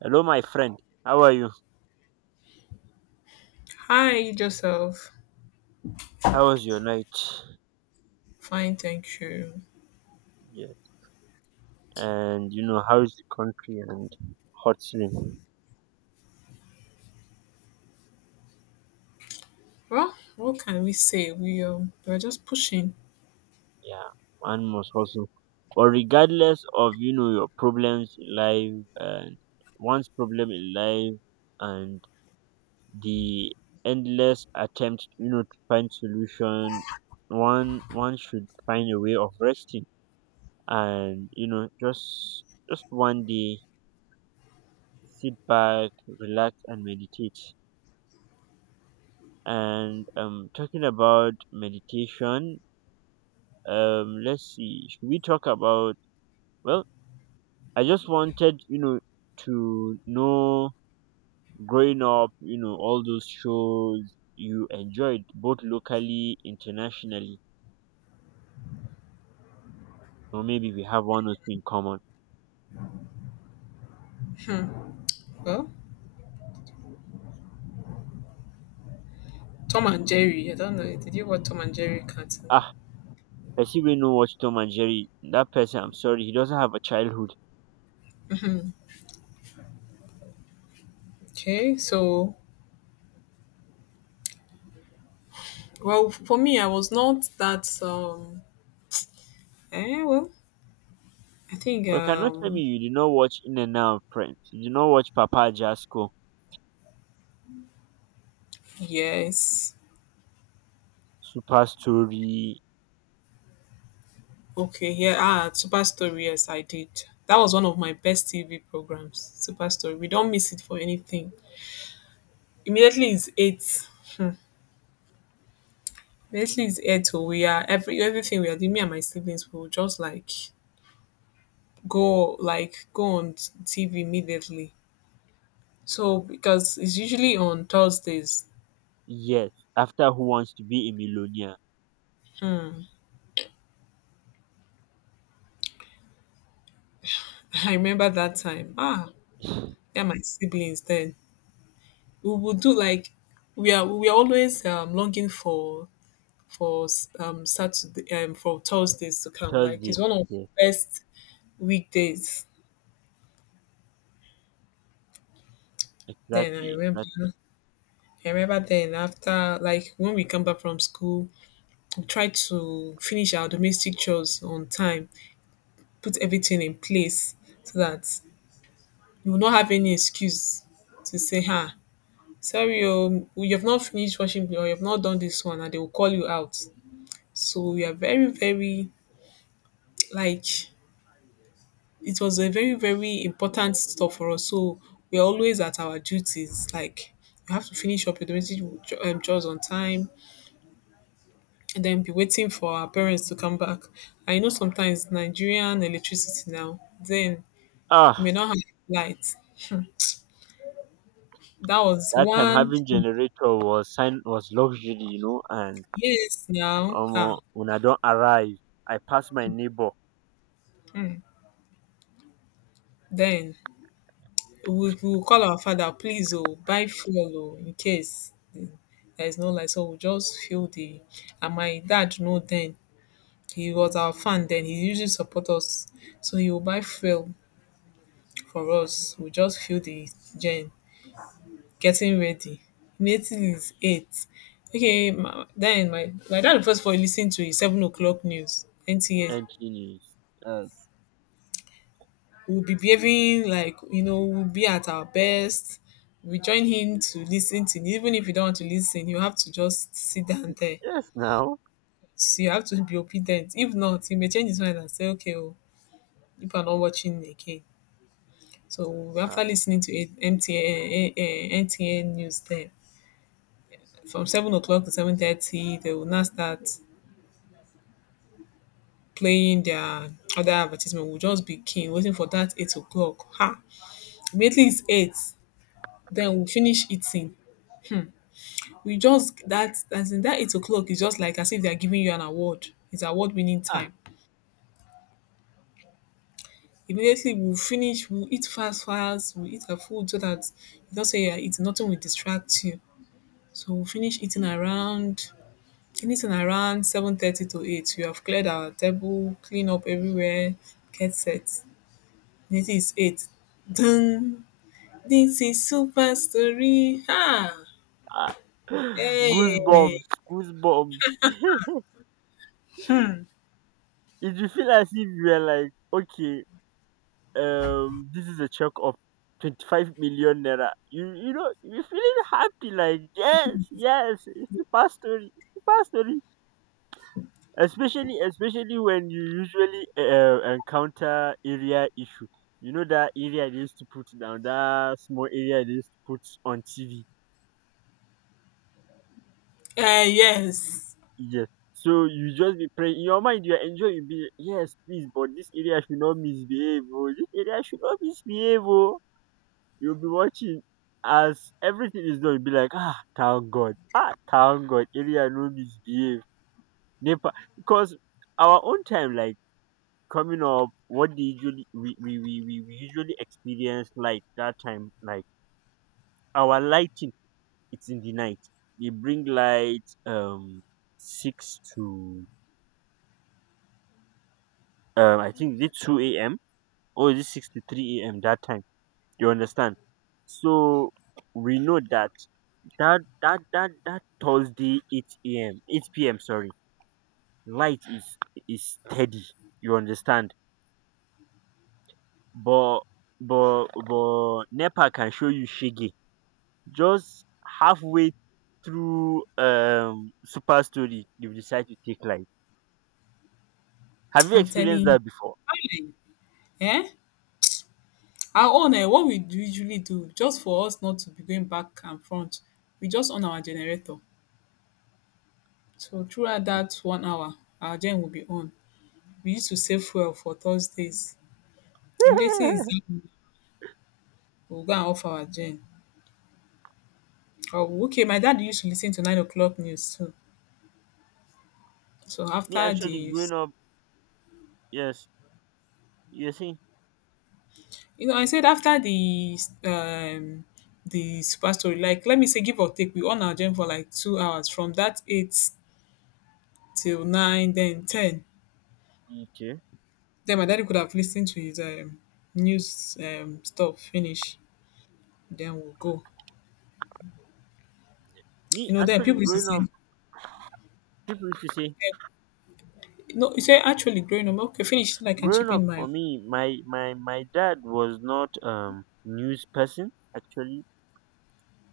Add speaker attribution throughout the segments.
Speaker 1: Hello, my friend. How are you?
Speaker 2: Hi, Joseph.
Speaker 1: How was your night?
Speaker 2: Fine, thank you.
Speaker 1: Yeah. And how's the country and hustling?
Speaker 2: Well, what can we say? We're just pushing.
Speaker 1: Yeah, one must hustle. But regardless of your problems in life and one's problem in life and the endless attempt to find solution, one should find a way of resting and just one day sit back, relax and meditate. And talking about meditation, let's see, should we talk about? Well, I just wanted, to know growing up, all those shows you enjoyed, both locally, internationally, or maybe we have one or two in common.
Speaker 2: Well, Tom and Jerry. I don't know. Did you watch Tom and Jerry cartoon?
Speaker 1: Ah, I see we know watch Tom and Jerry. That person, I'm sorry, he doesn't have a childhood.
Speaker 2: Okay, so well, for me, I was not that. Eh, well, I think
Speaker 1: Well, cannot tell me you did not watch In and Out Friends. You did not watch Papa Jasco,
Speaker 2: yes.
Speaker 1: Super Story,
Speaker 2: Okay, yeah. Ah, Super Story. Yes, I did. That was one of my best TV programs. Super Story. We don't miss it for anything. Immediately, it's eight. Hmm. Basically, it's head to we are every everything we are doing. Me and my siblings will just like go on TV immediately. So because it's usually on Thursdays.
Speaker 1: yes, after Who Wants to Be a Millionaire?
Speaker 2: I remember that time. Ah, yeah, my siblings then. We would do like we are always longing for for Saturday for Thursdays to come. Like
Speaker 1: Thursday.
Speaker 2: it's one of the
Speaker 1: Yes,
Speaker 2: best weekdays. Then I
Speaker 1: exactly, exactly.
Speaker 2: remember I remember then after like when we come back from school, try to finish our domestic chores on time, put everything in place so that you will not have any excuse to say, ah, sorry, oh, you have not finished washing or you have not done this one, and they will call you out. So we are very, very like it was a very, very important stuff for us. So we are always at our duties. Like you have to finish up your domestic chores on time. Then be waiting for our parents to come back. I know sometimes Nigerian electricity now then you
Speaker 1: Ah,
Speaker 2: may not have light. Hmm, that was
Speaker 1: that time
Speaker 2: one
Speaker 1: having
Speaker 2: thing.
Speaker 1: generator was sign was luxury. And
Speaker 2: Yes, now, ah,
Speaker 1: when I don't arrive, I pass my neighbor
Speaker 2: hmm, then we will call our father, please oh, buy fuel oh, in case there is no light, so we just fuel the. And my dad know then, he was our fan then, he usually support us, so he will buy fuel for us. We just fuel the gen, getting ready. In eighties is eight. Okay, my, then my dad first for listening to his 7 o'clock news, NTA.
Speaker 1: and he is yes,
Speaker 2: We'll be behaving like, you know, we'll be at our best. We join him to listen to even if you don't want to listen, you have to just sit down there.
Speaker 1: yes now.
Speaker 2: So you have to be obedient. If not, he may change his mind and say, "Okay, oh, people are not watching again." So
Speaker 1: Ah,
Speaker 2: after listening to it, MTN, NTN news, there from 7 o'clock to 7:30, they will now start playing their other advertisement. We'll just be keen, waiting for that 8 o'clock. Ha! Immediately it's eight, then we finish eating. We just that as in that 8 o'clock is just like as if they're giving you an award. It's award winning
Speaker 1: ah,
Speaker 2: time. Immediately we'll finish, we'll eat fast fast, we'll eat our food so that you don't say you're eating, nothing will distract you. So we'll finish eating around anything around 7:30 to eight. We have cleared our table, clean up everywhere, get set. Immediately it's eight. Dun. This is Super Story. Ah,
Speaker 1: ah.
Speaker 2: hey,
Speaker 1: Goosebumps, goosebumps. If you feel as if you are like okay, this is a check of 25 million naira. You're feeling happy like yes, yes, it's a past story, it's a past story, especially when you usually encounter area issue. That area they used to put down, that small area they used to put on tv,
Speaker 2: eh, yes,
Speaker 1: yes, so you just be praying in your mind, you're enjoying. You be yes please, but this area should not misbehave oh. This area should not misbehave oh. You'll be watching as everything is done, you'll be like, ah, thank God. Ah, thank God. Area no misbehave. Nepa. Because our own time, like coming up, what they usually, we usually experience like that time, like our lighting, it's in the night. They bring light 6 to I think is it 2 AM or is it 6 to 3 AM that time. You understand? So we know that that Thursday 8 a.m, 8 p.m, sorry, light is steady, you understand. But nepa can show you shege just halfway through super story, you decide to take light. Have you
Speaker 2: I'm telling
Speaker 1: experienced
Speaker 2: you.
Speaker 1: that before?
Speaker 2: Fine. Eh? Our own, eh, what we do usually do, just for us not to be going back and front, we just on our generator. So throughout that 1 hour, our gen will be on. We used to save fuel for Thursdays. Immediately is done, we'll go and off our gen. Oh, okay, my dad used to listen to 9 o'clock news too. So
Speaker 1: me
Speaker 2: after
Speaker 1: actually
Speaker 2: the,
Speaker 1: growing up yes you see
Speaker 2: you know, I said after um the super story, like let me say give or take, we on our gym for like 2 hours, from that eight till nine, then ten.
Speaker 1: okay
Speaker 2: Then my daddy could have listened to his news stuff finish. Then we'll go.
Speaker 1: Me
Speaker 2: You know, then
Speaker 1: actually
Speaker 2: people used to
Speaker 1: growing up,
Speaker 2: say,
Speaker 1: people used to say
Speaker 2: eh, no, you say actually growing up, okay, finish so I can
Speaker 1: growing
Speaker 2: chip
Speaker 1: up
Speaker 2: in my
Speaker 1: for me, my dad was not news person actually.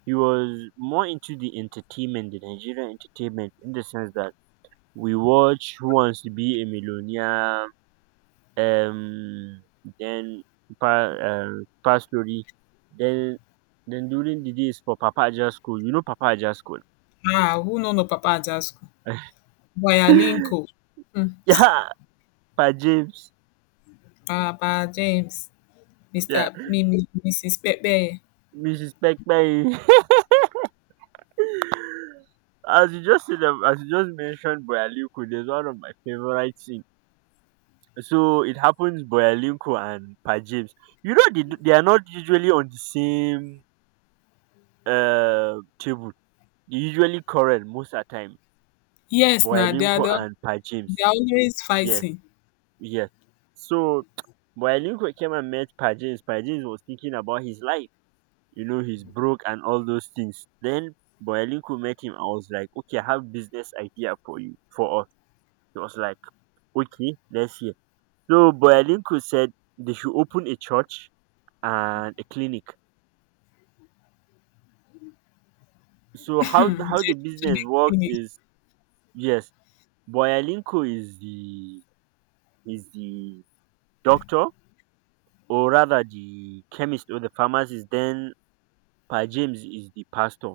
Speaker 1: He was more into the entertainment, the Nigerian entertainment, in the sense that we watch Who Wants to Be a Millionaire, um then super story, then then during the days, for Papa Aja school. You know Papa Aja school.
Speaker 2: ah, who no no Papa Jasco. Wayalinko,
Speaker 1: Yeah, Pa James.
Speaker 2: Papa James, Mr.
Speaker 1: Yeah,
Speaker 2: Mimi, Mrs. Pepe.
Speaker 1: Mrs. Pekpe. As you just mentioned Boyalinko, there's one of my favorite things. So it happens Boyalinko and Pa James. You know they, they are not usually on the same table. They usually quarrel most of the time.
Speaker 2: Yes, now they are
Speaker 1: Boyalinko
Speaker 2: the,
Speaker 1: and Pa James.
Speaker 2: they are always
Speaker 1: Yes,
Speaker 2: fighting.
Speaker 1: yes. So Boyalinko came and met Pa James. Pa James was thinking about his life. He's broke and all those things. Then Boyalinko met him. I was like, okay, I have business idea for you, for us. He was like, okay, let's hear. So Boyalinko said they should open a church and a clinic. So how
Speaker 2: They
Speaker 1: the- how the business works
Speaker 2: do to.
Speaker 1: is, yes, Boyalinko is the doctor, or rather the chemist or the pharmacist. Then Pa James is the pastor.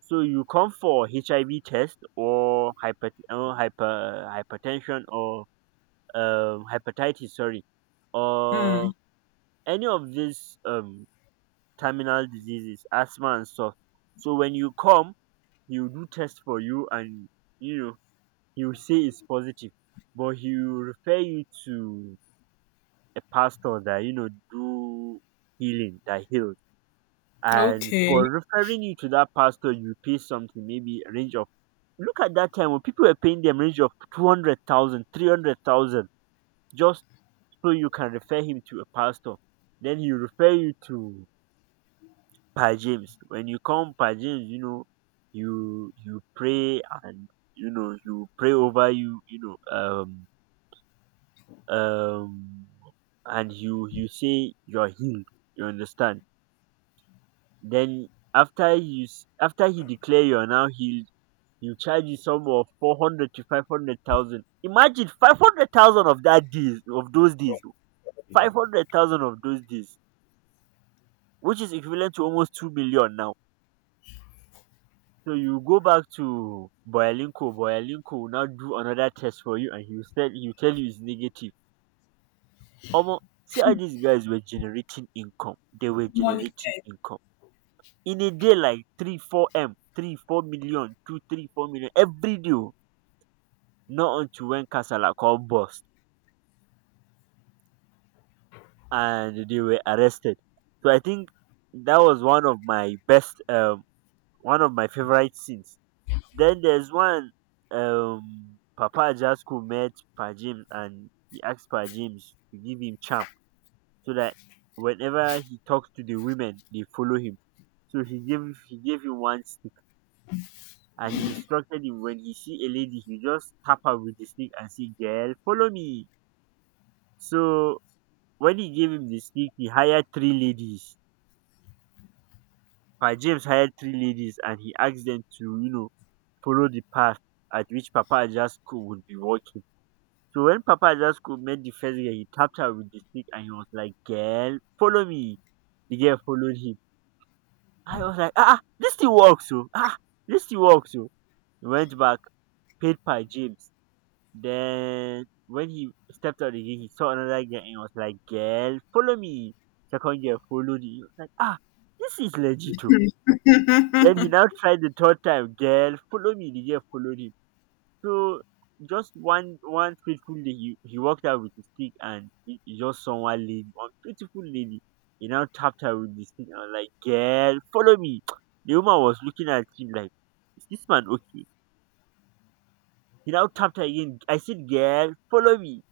Speaker 1: So you come for HIV test or hypertension or hepatitis. Sorry,
Speaker 2: Hmm.
Speaker 1: or any of these terminal diseases, asthma and stuff. So when you come, he will do test for you, and you know he will say it's positive, but he will refer you to a pastor that do healing, that heals. And for
Speaker 2: Okay.
Speaker 1: referring you to that pastor, you pay something, maybe a range of. Look at that time when people were paying them range of 200,000, 300,000, just so you can refer him to a pastor. Then he will refer you to per James. When you come per James, you pray, and you pray over you, know, um um and you say you're healed. You understand? Then after he declare you're now healed, he will charge you some of 400 to 500,000. Imagine 500,000 of those days. 500,000 of those days, which is equivalent to almost 2 million now. So you go back to Boyalinko. Boyalinko will now do another test for you, and he will tell you it's negative. Omo, see how these guys were generating income. They were generating
Speaker 2: Monitored.
Speaker 1: income. In a day like 3, 4M, 3, 4 million, 2, 3, 4 million, every day. Oh, not until when Kasala called bust and they were arrested. So I think that was one of my one of my favorite scenes. Then there's one Papa Jasco met Pa James and he asked Pa James to give him charm so that whenever he talks to the women they follow him. So he gave him one stick, and he instructed him, when he see a lady he just tap her with the stick and say, "Girl, follow me." So when he gave him the stick, he hired three ladies. Pa James hired three ladies and he asked them to, follow the path at which Papa Jasco would be walking. So when Papa Jasco met the first girl, he tapped her with the stick and he was like, "Girl, follow me." The girl followed him. I was like, ah, ah, this still works. So, ah, ah, this still works. So, he went back, paid by James. Then, when he stepped out again, he saw another girl and he was like, "Girl, follow me." Second girl followed him. He was like, ah, this is legit oh. Then he now tried the third time, "Girl, follow me." The girl followed him. So just one fateful day, he walked out with his stick and he just saw one lady, one beautiful lady. He now tapped her with the stick and was like, "Girl, follow me." The woman was looking at him like, "Is this man okay?" He now tapped her again. I said, "Girl, follow me."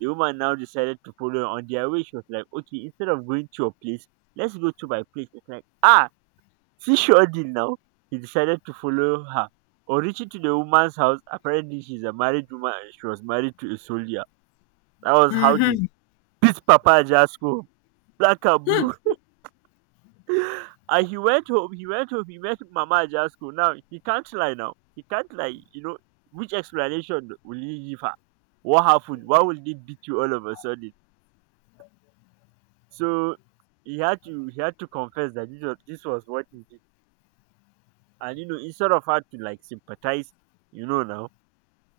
Speaker 1: The woman now decided to follow. On their way, she was like, "Okay, instead of going to your place, let's go to my place." It's like, "Ah, see, seasoning." Now, he decided to follow her. On reaching to the woman's house, apparently she's a married woman and she was married to a soldier. That was how they beat Papa Jasko, black and blue. And he went home, he met Mama Jasko. Now, he can't lie now. He can't lie, which explanation will he give her? What happened? Why will they beat you all of a sudden? So, he had to confess that this was what he did. And instead of her to like sympathize, now,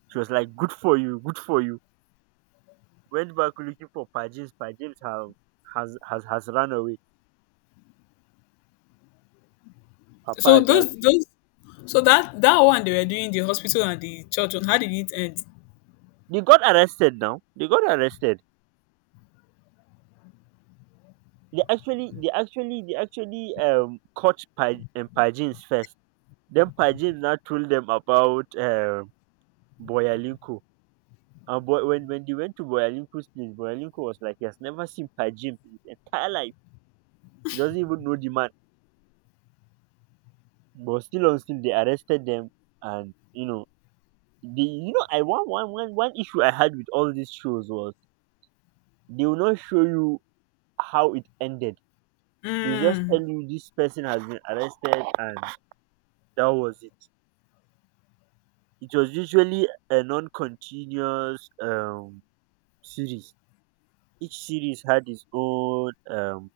Speaker 1: she was like, "Good for you, good for you." Went back looking for Pa James. Pa James have has run away.
Speaker 2: So
Speaker 1: Papa just
Speaker 2: those, so that that one they were doing, the hospital and the church one, how did it end?
Speaker 1: They got arrested now. They got arrested. They actually caught Pa James first. Then Pa James now told them about Boyalinko. And boy, when they went to Boyalinko's place, Boyalinko was like, he has never seen Pa James in his entire life. He doesn't even know the man. But still on still, they arrested them, and They, you know, I one one one one issue I had with all these shows was they will not show you how it ended. They will just tell
Speaker 2: Mm,
Speaker 1: you this person has been arrested and that was it. It was usually a non-continuous series. Each series had its own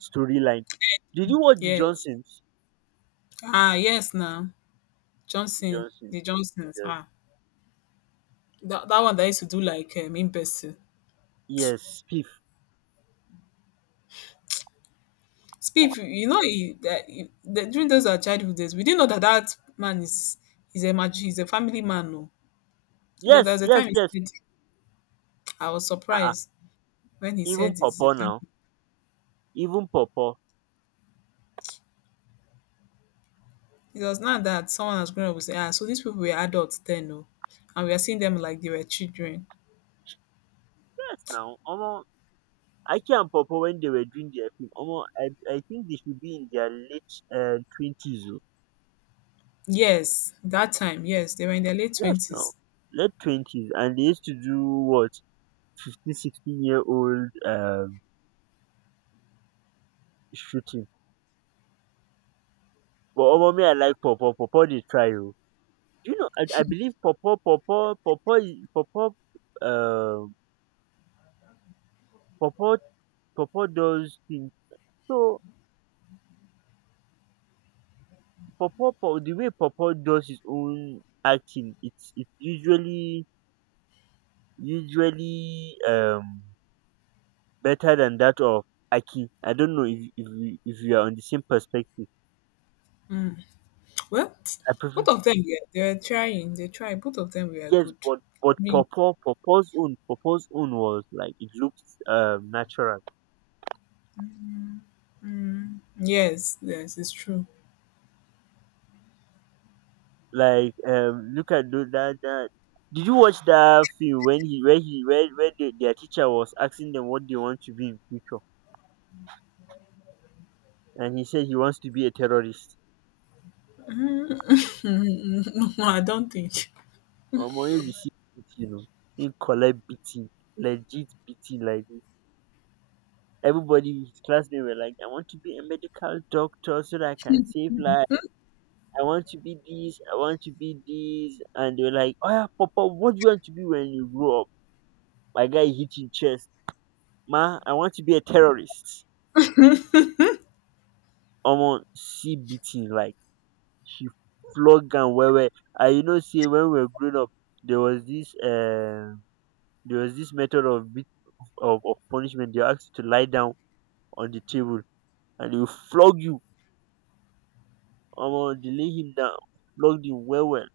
Speaker 1: storyline. Did you watch the
Speaker 2: yes.
Speaker 1: Johnsons?
Speaker 2: Ah, yes now.
Speaker 1: The
Speaker 2: Johnson,
Speaker 1: Johnsons.
Speaker 2: the Johnsons.
Speaker 1: Yes,
Speaker 2: Ah. That, that one that used to do like in person.
Speaker 1: yes, Piff.
Speaker 2: Speak, you know, he- that during those our childhood days, we didn't know that that man is a mag- he's a family man. No, you know, there
Speaker 1: Yes,
Speaker 2: was a
Speaker 1: yes,
Speaker 2: time he
Speaker 1: yes.
Speaker 2: said, I was
Speaker 1: Uh-uh.
Speaker 2: surprised when he
Speaker 1: Even
Speaker 2: said he's a
Speaker 1: Popo now.
Speaker 2: family.
Speaker 1: Even Popo.
Speaker 2: Because now that someone has grown up will say, ah, so these people were adults then, oh, and we are seeing them like they were children.
Speaker 1: Yes, now. Omo, Aki and popo, when they were doing their film, omo, I think they should be in their late twenties oh.
Speaker 2: Yes, that time, yes, they were in their late
Speaker 1: Yes, now,
Speaker 2: twenties.
Speaker 1: late 20s, and they used to do what 15, 16-year old shooting. But omo, me I like popo. Popo they try oh. Do you know? I believe popo is Pawpaw, um, popo popo does things. So popo popo the way popo does his own acting, it's usually better than that of Aki. I don't know if you are on the same perspective.
Speaker 2: Well,
Speaker 1: I prefer.
Speaker 2: both of them, yeah, they were trying, they tried. Both of them were
Speaker 1: Yes,
Speaker 2: good.
Speaker 1: but
Speaker 2: I mean,
Speaker 1: Popo's own was like it looks natural.
Speaker 2: yes, yes, it's true.
Speaker 1: Like look at that. Did you watch that film when he where the, their teacher was asking them what they want to be in future, and he said he wants to be a terrorist?
Speaker 2: No, I don't think.
Speaker 1: Omo, he received beating, he collect beating, legit beating like everybody in his classmates were like, I want to be a medical doctor so that I can save life. I want to be this, I want to be this. And they were like, oh yeah, Papa, what do you want to be when you grow up? My guy hit him chest. Ma, I want to be a terrorist. Omo, see beating like she flogged and well well. I you know say when we were growing up, there was this method of punishment. They asked you to lie down on the table, and they will flog you. Omo dey lay him down, flog him well well.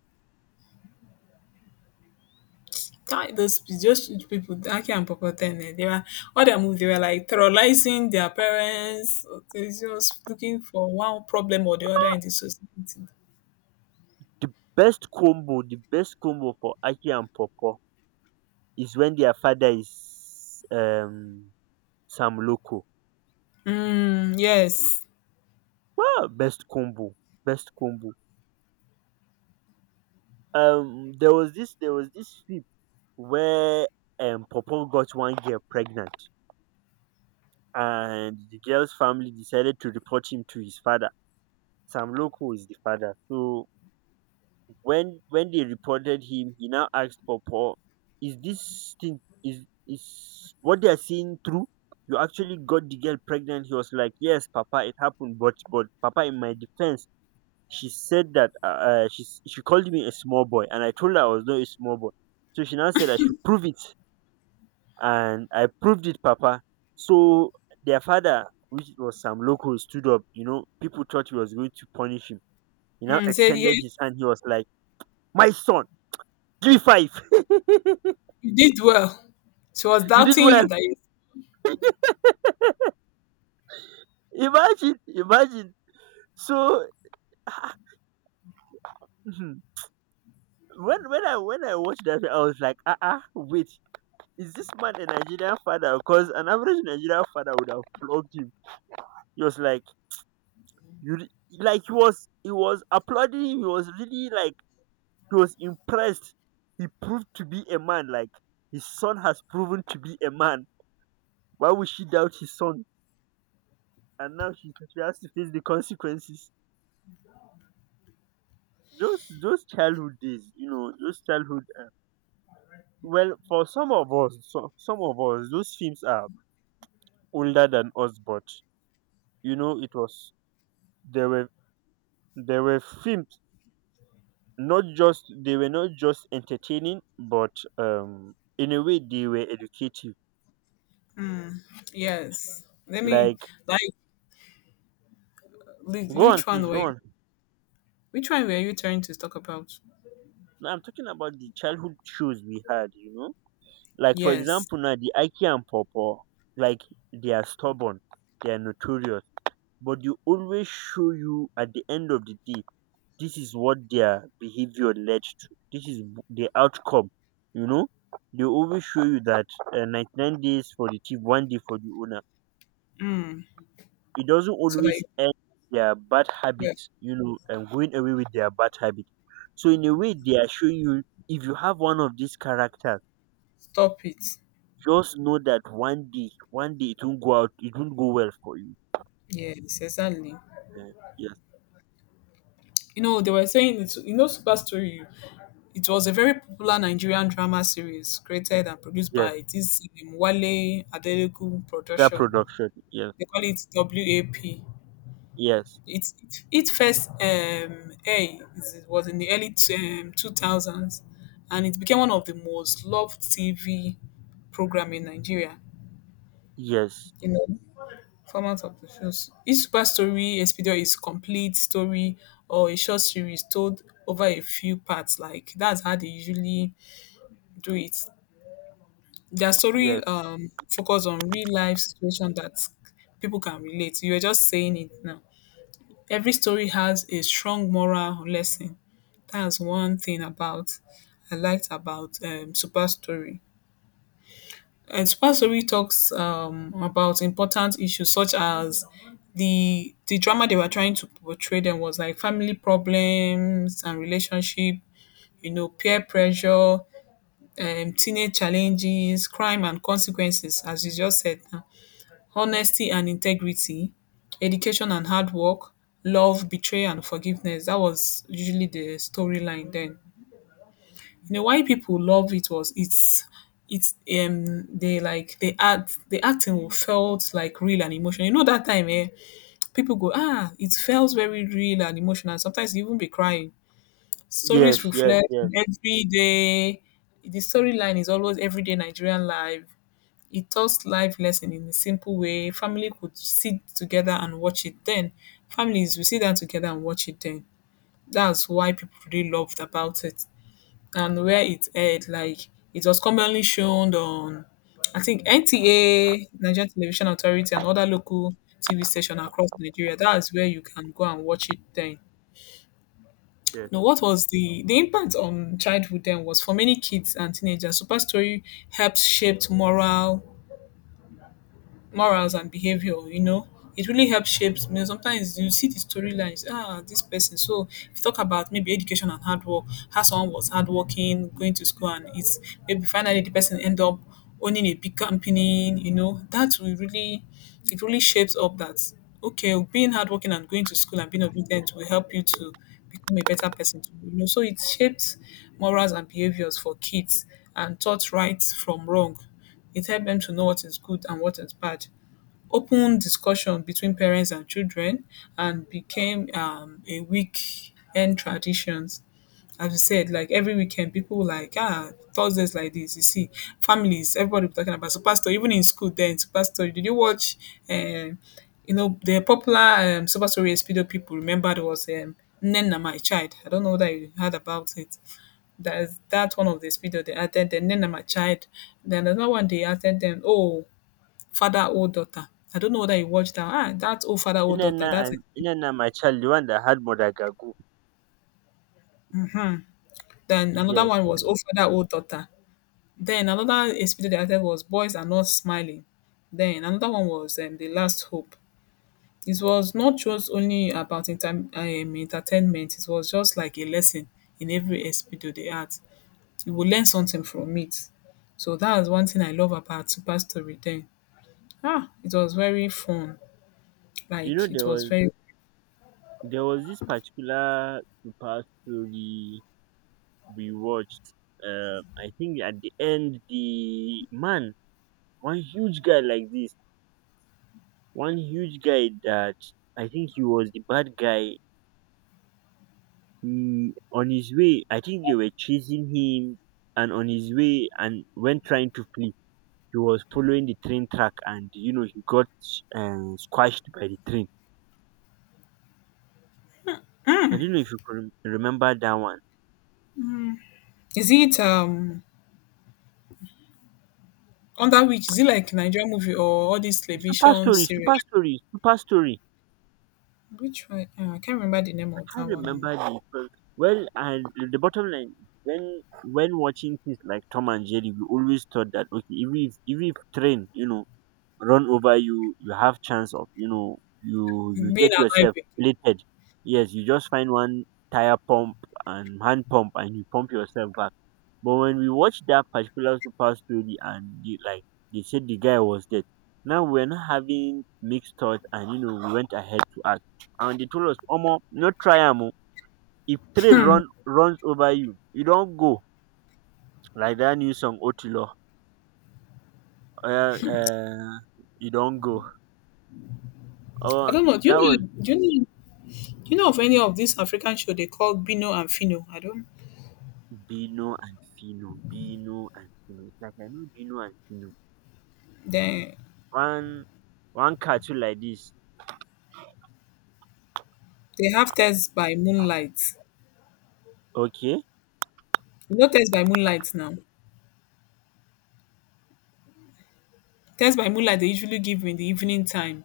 Speaker 2: That, those just people, Aki and Papa Ten, eh, they were all their moves. They were like terrorizing their parents. So, they just looking for one problem or the other in the society.
Speaker 1: The best combo for Aki and Popo is when their father is Sam Loco.
Speaker 2: Mm, yes.
Speaker 1: Wow, best combo, best combo. There was this film where Popo got one girl pregnant, and the girl's family decided to report him to his father. Sam Loco is the father. So when they reported him, he now asked for, is this thing is what they are seeing true, you actually got the girl pregnant? He was like, yes Papa, it happened, but Papa, in my defense, she said that she called me a small boy, and I told her I was not a small boy, so she now said I should prove it, and I proved it, Papa. So their father, which was some local, stood up. You know, people thought he was going to punish him. He now
Speaker 2: Mm, said,
Speaker 1: extended
Speaker 2: yes,
Speaker 1: his hand. He was like, my son, G5.
Speaker 2: you did well. She was
Speaker 1: You did
Speaker 2: doubting
Speaker 1: well.
Speaker 2: you that you,
Speaker 1: Imagine, imagine. So when when I watched that, I was like, ah, wait, is this man a Nigerian father? Because an average Nigerian father would have flogged him. He was like, you re- like he was applauding him. He was really like he was impressed. He proved to be a man. Like his son has proven to be a man. Why would she doubt his son? And now she has to face the consequences. Those childhood days, you know, those childhood. Well, for some of us, those films are older than us, but you know, it was, there were there were films, not just they were not just entertaining, but in a way they were educative.
Speaker 2: yes. Let me,
Speaker 1: Like,
Speaker 2: like, li-
Speaker 1: go on,
Speaker 2: which one
Speaker 1: please go
Speaker 2: were you,
Speaker 1: on.
Speaker 2: which one were you trying to talk about?
Speaker 1: Now I'm talking about the childhood shows we had, you know, like for
Speaker 2: Yes.
Speaker 1: example now the Aki and Popo, like they are stubborn, they are notorious, but you always show you at the end of the day this is what their behavior led to, the outcome, you know, they always show you that 99 days for the thief, one day for the owner.
Speaker 2: Mm.
Speaker 1: It doesn't
Speaker 2: So like,
Speaker 1: always end their bad
Speaker 2: yeah,
Speaker 1: habits, you know, and going away with their bad habit. So in a way they are showing you, if you have one of these characters,
Speaker 2: stop it.
Speaker 1: just know that one day, one day it won't go well for you.
Speaker 2: Yes, exactly.
Speaker 1: Yes.
Speaker 2: You know, they were saying it's, you know, Super Story. It was a very popular Nigerian drama series created and produced
Speaker 1: Yes,
Speaker 2: by this Wale Adeleku
Speaker 1: Car
Speaker 2: production.
Speaker 1: production. Yes,
Speaker 2: They call it WAP.
Speaker 1: yes,
Speaker 2: It, it it first aired it was in the early 2000s, and it became one of the most loved TV program in Nigeria.
Speaker 1: yes.
Speaker 2: You know, format of the shows. Each super story expedia is complete story or a short series told over a few parts. Like that's how they usually do it. Their
Speaker 1: Yes,
Speaker 2: story focus on real life situation that people can relate. You were just saying it now. Every story has a strong moral lesson. That's one thing about I liked about Super Story. And Super Story talks about important issues such as the drama they were trying to portray them was like family problems and relationship, you know, peer pressure, teenage challenges, crime and consequences, as you just said now. Honesty and integrity, education and hard work, love, betrayal and forgiveness. That was usually the storyline then. You know why people love it was it's they like they act the acting felt like real and emotional. You know that time eh, people go ah it felt very real and emotional. Sometimes you even be crying. Stories
Speaker 1: yes, yes,
Speaker 2: reflect
Speaker 1: yes,
Speaker 2: on everyday. The storyline is always everyday Nigerian life. It taught life lesson in a simple way. Family could sit together and watch it then. Families will sit down together and watch it then. That's why people really loved about it. And where it aired, like it was commonly shown on, I think, NTA, Nigerian Television Authority, and other local TV station across Nigeria. That is where you can go and watch it then. Now,
Speaker 1: yes.
Speaker 2: what was the impact on childhood then was for many kids and teenagers. Super Story helped shape moral morals and behavior, you know, it really helps shapes, you know, sometimes you see the storylines ah this person, so if you talk about maybe education and hard work, how someone was hardworking, going to school, and it's maybe finally the person end up owning a big company, you know, that will really, it really shapes up that okay, being hardworking and going to school and being obedient will help you to become a better person, you know, so it shapes morals and behaviors for kids and taught right from wrong, it helps them to know what is good and what is bad. Open discussion between parents and children, and became a weekend traditions. As you said, like every weekend, people like ah Thursdays like this. You see, families, everybody be talking about so, pastor, even in school, then so pastor, did you watch? Um, you know the popular super story Espido people. Remember there was Nnenna my child. I don't know that you heard about it. There's that one of the speed they added them. Then I'm a child. Then another one they added them. Oh, father, oh daughter. I don't know whether you watched that. Ah, that's oh father, oh
Speaker 1: Nnenna
Speaker 2: daughter. That's it.
Speaker 1: and Nnenna, my child, the one that had Modagagu.
Speaker 2: Then another
Speaker 1: Yes.
Speaker 2: one was oh father, oh daughter. Then another speed they added was boys are not smiling. Then another one was the last hope. It was not just only about entertainment. It was just like a lesson in every aspect of the art. You will learn something from it. So that is one thing I love about Super Story. Then ah, it was very fun.
Speaker 1: You know,
Speaker 2: Like it
Speaker 1: there
Speaker 2: was
Speaker 1: was
Speaker 2: very.
Speaker 1: this particular super story we watched. I think at the end the man, one huge guy like this, one huge guy that, I think, he was the bad guy. He on his way, I think they were chasing him, and on his way, and when trying to flee, he was following the train track, and you know he got squashed by the train. I don't know if you could remember that one.
Speaker 2: Is it under which is it like Nigerian movie or all this
Speaker 1: Super
Speaker 2: television
Speaker 1: story, super
Speaker 2: series?
Speaker 1: story, super story.
Speaker 2: Which one? I can't remember the name
Speaker 1: I
Speaker 2: of that
Speaker 1: can't
Speaker 2: one.
Speaker 1: remember the film. Well, and the bottom line, when watching things like Tom and Jerry, we always thought that okay, even if train, you know, run over you, you have chance of, you know, you
Speaker 2: Being
Speaker 1: get
Speaker 2: alive.
Speaker 1: yourself plated. Yes, you just find one tire pump and hand pump and you pump yourself back. But when we watched that particular super story and like they said the guy was dead, now we're not having mixed thoughts, and you know, we went ahead to act, and they told us omo no try am o, if train runs over you, you don't go. Like that new song, otilo. uh, uh, you don't go.
Speaker 2: I
Speaker 1: Oh,
Speaker 2: don't know. Do
Speaker 1: that
Speaker 2: you
Speaker 1: was...
Speaker 2: know? Do you know? Do you know of any of these African show they call Bino and Fino? I don't.
Speaker 1: Bino and Fino, Bino and Fino. It's like I know Bino and Fino.
Speaker 2: They
Speaker 1: One one cartoon like this.
Speaker 2: they have tests by moonlight.
Speaker 1: Okay.
Speaker 2: You know tests by moonlight now. Tests by moonlight they usually give in the evening time.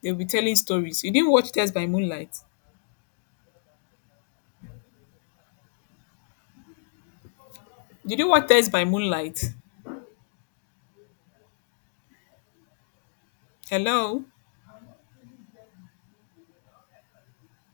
Speaker 2: They'll be telling stories. You didn't watch tests by moonlight. Did you watch tests by moonlight? Hello.